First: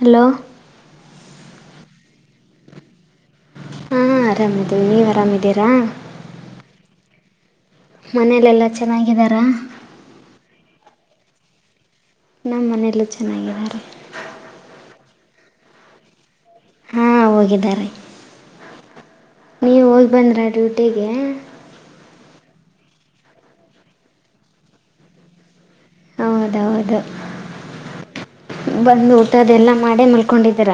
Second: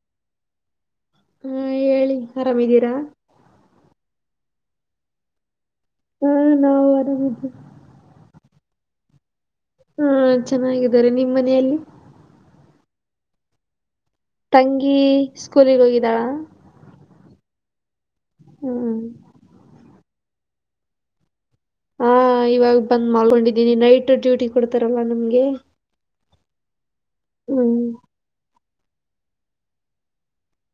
Hello ಹ್ಮ್ ಹೇಳಿ ಆರಾಮಿದೀರಾ. ಹಾ ಆರಾಮಿದಿವಿ ನೀವು ಆರಾಮಿದ್ದೀರಾ. ಹ್ಮ್ ನಾವು ಆರಾಮ್ ಇದ್ದೀರಿ. ಮನೇಲೆಲ್ಲಾ ಚೆನ್ನಾಗಿದಾರ. ಹ್ಮ್ ಚೆನ್ನಾಗಿದ್ದಾರೆ ನಿಮ್ಮ್ ಮನೆಯಲ್ಲಿ ನಮ್ಮ ಮನೆಯಲ್ಲೂ ಚೆನ್ನಾಗಿದ್ದಾರೆ. ತಂಗಿ ಸ್ಕೂಲಿಗೆ ಹೋಗಿದ್ದಾಳ. ಹ್ಮ್ ಹೋಗಿದಾರೆ. ಹ್ಮ. ನೀವ ಹೋಗಿ ಬಂದ್ರ ಡ್ಯೂಟಿಗೆ. ಹಾ ಇವಾಗ ಬಂದ್ ಮಾಲ್ಕೊಂದ್ದೀನಿ ನೈಟ್ ಡ್ಯೂಟಿ ಕೊಡ್ತಾರಲ್ಲ ನಮ್ಗೆ. ಹೌದೌದು. ಹ್ಮ್. ಬಂದು ಊಟ ಅದೆಲ್ಲಾ ಮಾಡೇ ಮಲ್ಕೊಂಡಿದೀರ.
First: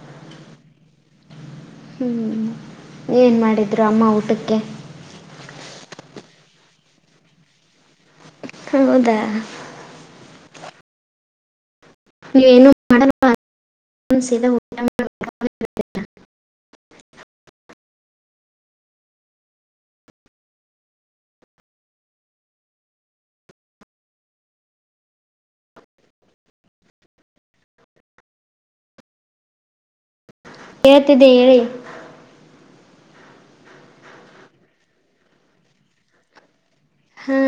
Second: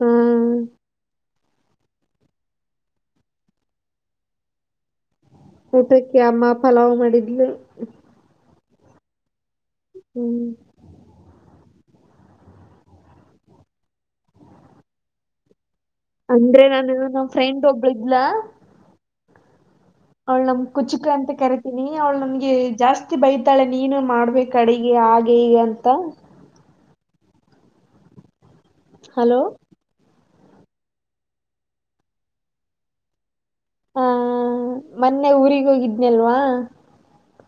ಹ್ಮ್. ಹ್ಞೂ ಏನ್ ಮಾಡಿದ್ರು ಅಮ್ಮ ಊಟಕ್ಕೆ. ಊಟಕ್ಕೆ ಅಮ್ಮ ಪಲಾವ್ ಮಾಡಿದ್ಲು. ಹೌದಾ. ಹ್ಮ್. [unintelligible] ಅಂದ್ರೆ ನಾನ ನಮ್ಮ್ ಫ್ರೆಂಡ್ ಒಬ್ಳ ಇದ್ಲಾ. ಅವಳು ನಮ್ ಕುಚುಕು ಅಂತ ಕರಿತೀನಿ ಅವ್ಳು ನಮಗೆ ಜಾಸ್ತಿ ಬೈತಾಳೆ. ನೀನ ಮಾಡ್ಬೇಕ ಕಡಿಗೆ ಹಾಗೆ ಹೀಗೆ ಅಂತ. ಹಲೋ. ಕೇಳ್ತದೆ ಹೇಳಿ. ಹಾ ಮೊನ್ನೆ ಊರಿಗೆ ಹೋಗಿದ್ನಿ ಅಲ್ವಾ. ಹಾ.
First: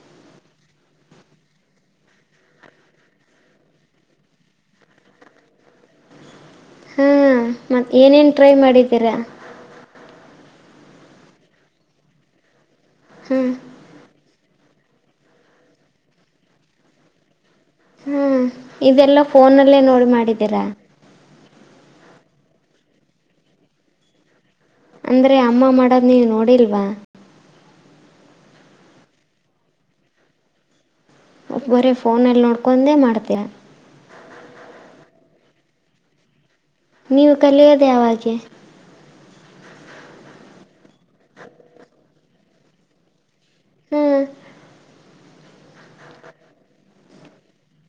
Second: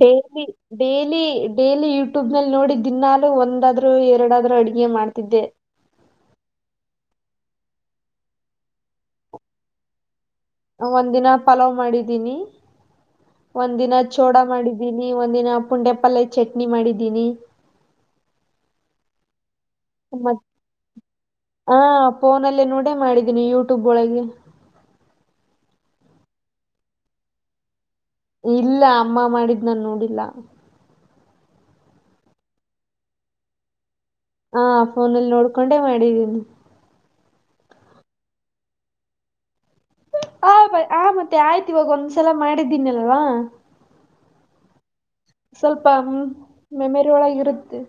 ಡೇಲಿ. ಡೇಲಿ ಡೇಲಿ ಯೂಟ್ಯೂಬ್ ನಲ್ಲಿ ನೋಡಿ ದಿನಾಲು ಒಂದಾದ್ರು ಎರಡದ್ರು ಅಡ್ಗೆ ಮಾಡ್ತಿದ್ದೆ. ಹಾ ಮತ್ ಏನೇನ್ ಟ್ರೈ ಮಾಡಿದ್ದೀರಾ. ಒಂದ್ ದಿನ ಪಲಾವ್ ಮಾಡಿದ್ದೀನಿ. ಹ್ಮ್. ಒಂದಿನ ಚೋಡ ಮಾಡಿದ್ದೀನಿ ಒಂದಿನ ಪುಂಡೆ ಪಲ್ಯ ಚಟ್ನಿ ಮಾಡಿದ್ದೀನಿ. ಹ್ಮ್ ಇದೆಲ್ಲ ಫೋನ್ ಅಲ್ಲೇ ನೋಡಿ ಮತ್ತ್ ಮಾಡಿದ್ದೀರಾ. ಹಾ ಫೋನಲ್ಲಿೇ ನೋಡೇ ಮಾಡಿದ್ದೀನಿ ಯೂಟ್ಯೂಬ್ ಒಳಗೆ. ಅಂದ್ರೆ ಅಮ್ಮ ಮಾಡೋದು ನೀವು ನೋಡಿಲ್ವಾ. ಇಲ್ಲ ಅಮ್ಮ ಮಾಡಿದ್ನ ನಾನ್ ನೋಡಿಲ್ಲ. ಬರೇ ಫೋನಲ್ಲಿ ನೋಡ್ಕೊಂಡದೆ ಮಾಡ್ತೀಯಾ. ಹಾ ಫೋನಲ್ಲಿ ನೋಡ್ಕೊಂಡೆ ಮಾಡಿದ್ದೀನಿ. ನೀವು ಕಲಿಯೋದೆೇ ಯಾವಾಗೆ. ಆ ಬಾ ಆ ಮತ್ತೆ ಆಯ್ತ ಇವಾಗ ಒಂದ್ಸಲ ಮಾಡಿದ್ದೀನಿ ಅಲ್ವಾ. ಹ್ಮ್. ಸ್ವಲ್ಪ ಮೇಮ್ರೀ ಒಳಗ ಇರುತ್ತೆ.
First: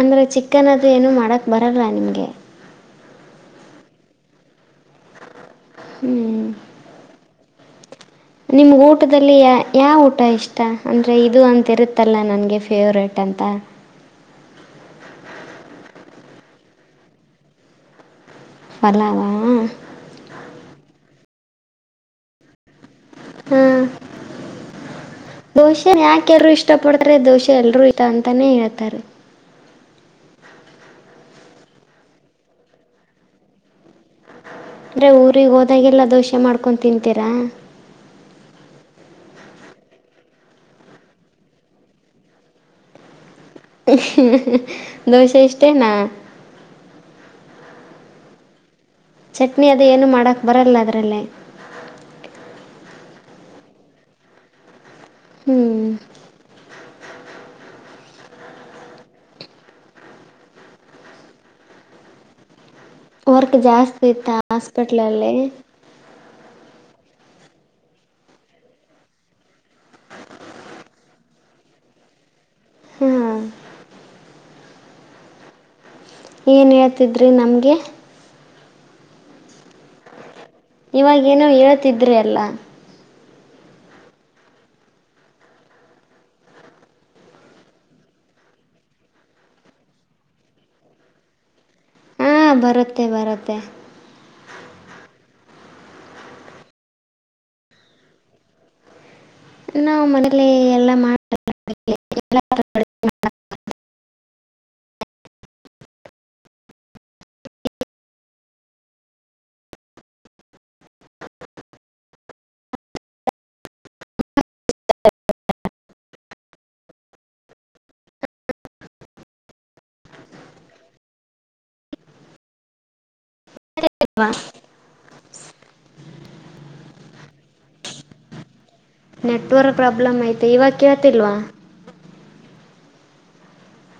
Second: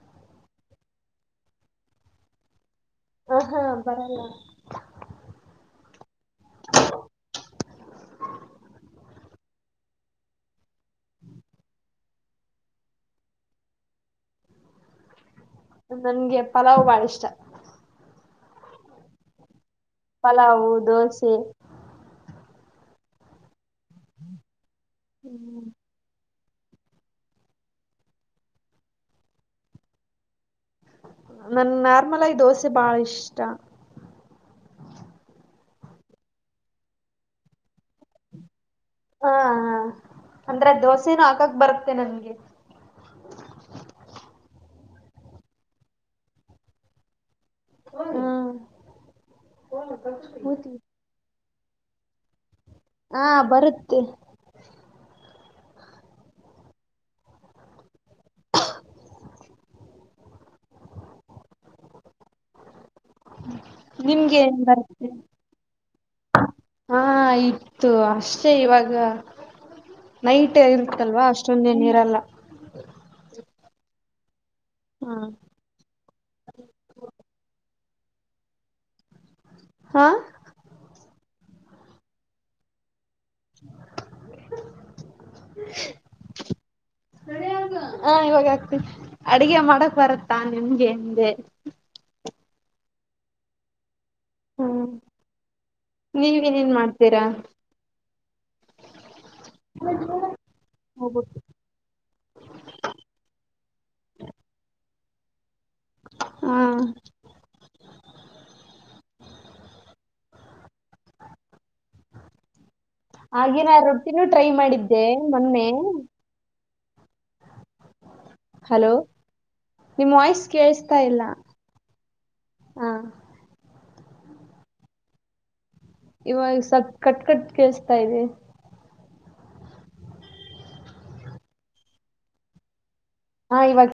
ಅಂದ್ರೆ ಚಿಕನ್ ಅದು ಏನ ಮಾಡಕ್ ಬರಲ್ಲ ನಿಮ್ಗೆ. ಹಾ ಹಾ ಬರಲ್ಲ. ಹ್ಮ್. ನಿಮ್ಗೆ ಊಟದಲ್ಲಿ ಯ ಯಾವ ಊಟ ಇಷ್ಟ ಅಂದ್ರೆ ಇದು ಅಂತರುತ್ತಲ್ಲ ನನಗೆ ಫೇವ್ರೇಟ್ ಅಂತ. ನನ್ಗೆ ಪಲಾವ್ ಬಾಳ್ ಇಷ್ಟ. ಪಲಾವ್ ಹಾ. ಪಲಾವು, ದೋಸೆ. ಹಾ ದೋಶೇ. ಯಾಕ ಎಲ್ರು ಇಷ್ಟ ಪಡ್ತಾರೆ ದೋಷೆ ಎಲ್ಲರೂ ಇ ಅಂತಾನೇ ಹೇಳ್ತಾರೆ. ನನ್ ನಾರ್ಮಲ್ ಆಗಿ ದೋಸೆ ಬಾಳ ಇಷ್ಟ. ಅಂದರೆ ಊರಿಗೆ ಹೋದಾಗೆಲ್ಲ ದೋಸೆ ಮಾಡ್ಕೊಂಡ ತಿಂತೀರಾ. ಹಾ ಹ ಅಂದ್ರೆ ದೋಸೆನು ಹಾಕಕ್ ಬರುತ್ತೆ ನನ್ಗೆ. ಹೂ ಹೂ ದೋಸೆ ಇಷ್ಟೇನಾ. ಹ್ಮ. ಚಟ್ನಿ ಅದು ಏನು ಮಾಡೋಕ್ಕ ಬರಲ್ಲ ಅದರಲ್ಲಿ. ಹಾ ಬರುತ್ತೆ. ಹ್ಮ್. ವರ್ಕ್ ಜಾಸ್ತಿ ಇತ್ತ ನಿಮ್ಗೆ ಏನ್ ಬರುತ್ತೆ ಹಾಸ್ಪಿಟಲಲ್ಲಿ. ಹಾ ಇತ್ತು ಅಷ್ಟೆ ಇವಾಗ. ನೈಟ್ ಇರುತ್ತಲ್ವಾ ಅಷ್ಟೊಂದೇನೀರಲ್ಲ. ಹ್ಮ್. ಹಾ. ಏನು ಹೇಳ್ತಿದ್ರಿ ನಮ್ಗೆ. ಹಾ. ಇವಾಗೇನೋ ಹೇಳ್ತಿದ್ರಿ ಅಲ್ಲಾ. [inaudible] ಆ ಇವಾಗ ಆಗ್ತತೈತೆ ಅಡ್ಗೇ ಮಾಡಕ್ ಬರತ್ತಾ ನಿಮ್ಗೆ ಅಂದೇ. ಹಾ ಬರತ್ತೆ ಬರುತ್ತೆ. ಹ್ಮ ನೀವ ಏನ್ ಏನ್ ಮಾಡ್ತೀರಾ. [inaudible] ನಾ ಮನೇಲಿ ಎಲ್ಲಾ. ಹೋಗ್ಬಿಟ್ಟು. [unintelligible] ಹಾ. [inaudible] ಹಾಗೆ ನಾ ರೊಟ್ಟಿನೂ ಟ್ರೈ ಮಾಡಿದ್ದೆ ಮೊನ್ನೆ. ಹಲೋ ನಿಮ್ಮ್ ವಾಯ್ಸ್ ಕೇಳಸ್ತ ಇಲ್ಲ ಹ. [inaudible] ಇವಾಗ ಸ್ವಲ್ಪ ಕಟ್ ಕಟ್ ಕೇಳಸ್ತಾ ಇದೆ. ನೆಟ್ವರ್ಕ್ ಪ್ರಾಬ್ಲಮ್ ಐತೆ ಇವಾಗ ಕೇಳ್ತಿಲ್ವಾ. ಹಾ ಇವ್ಗ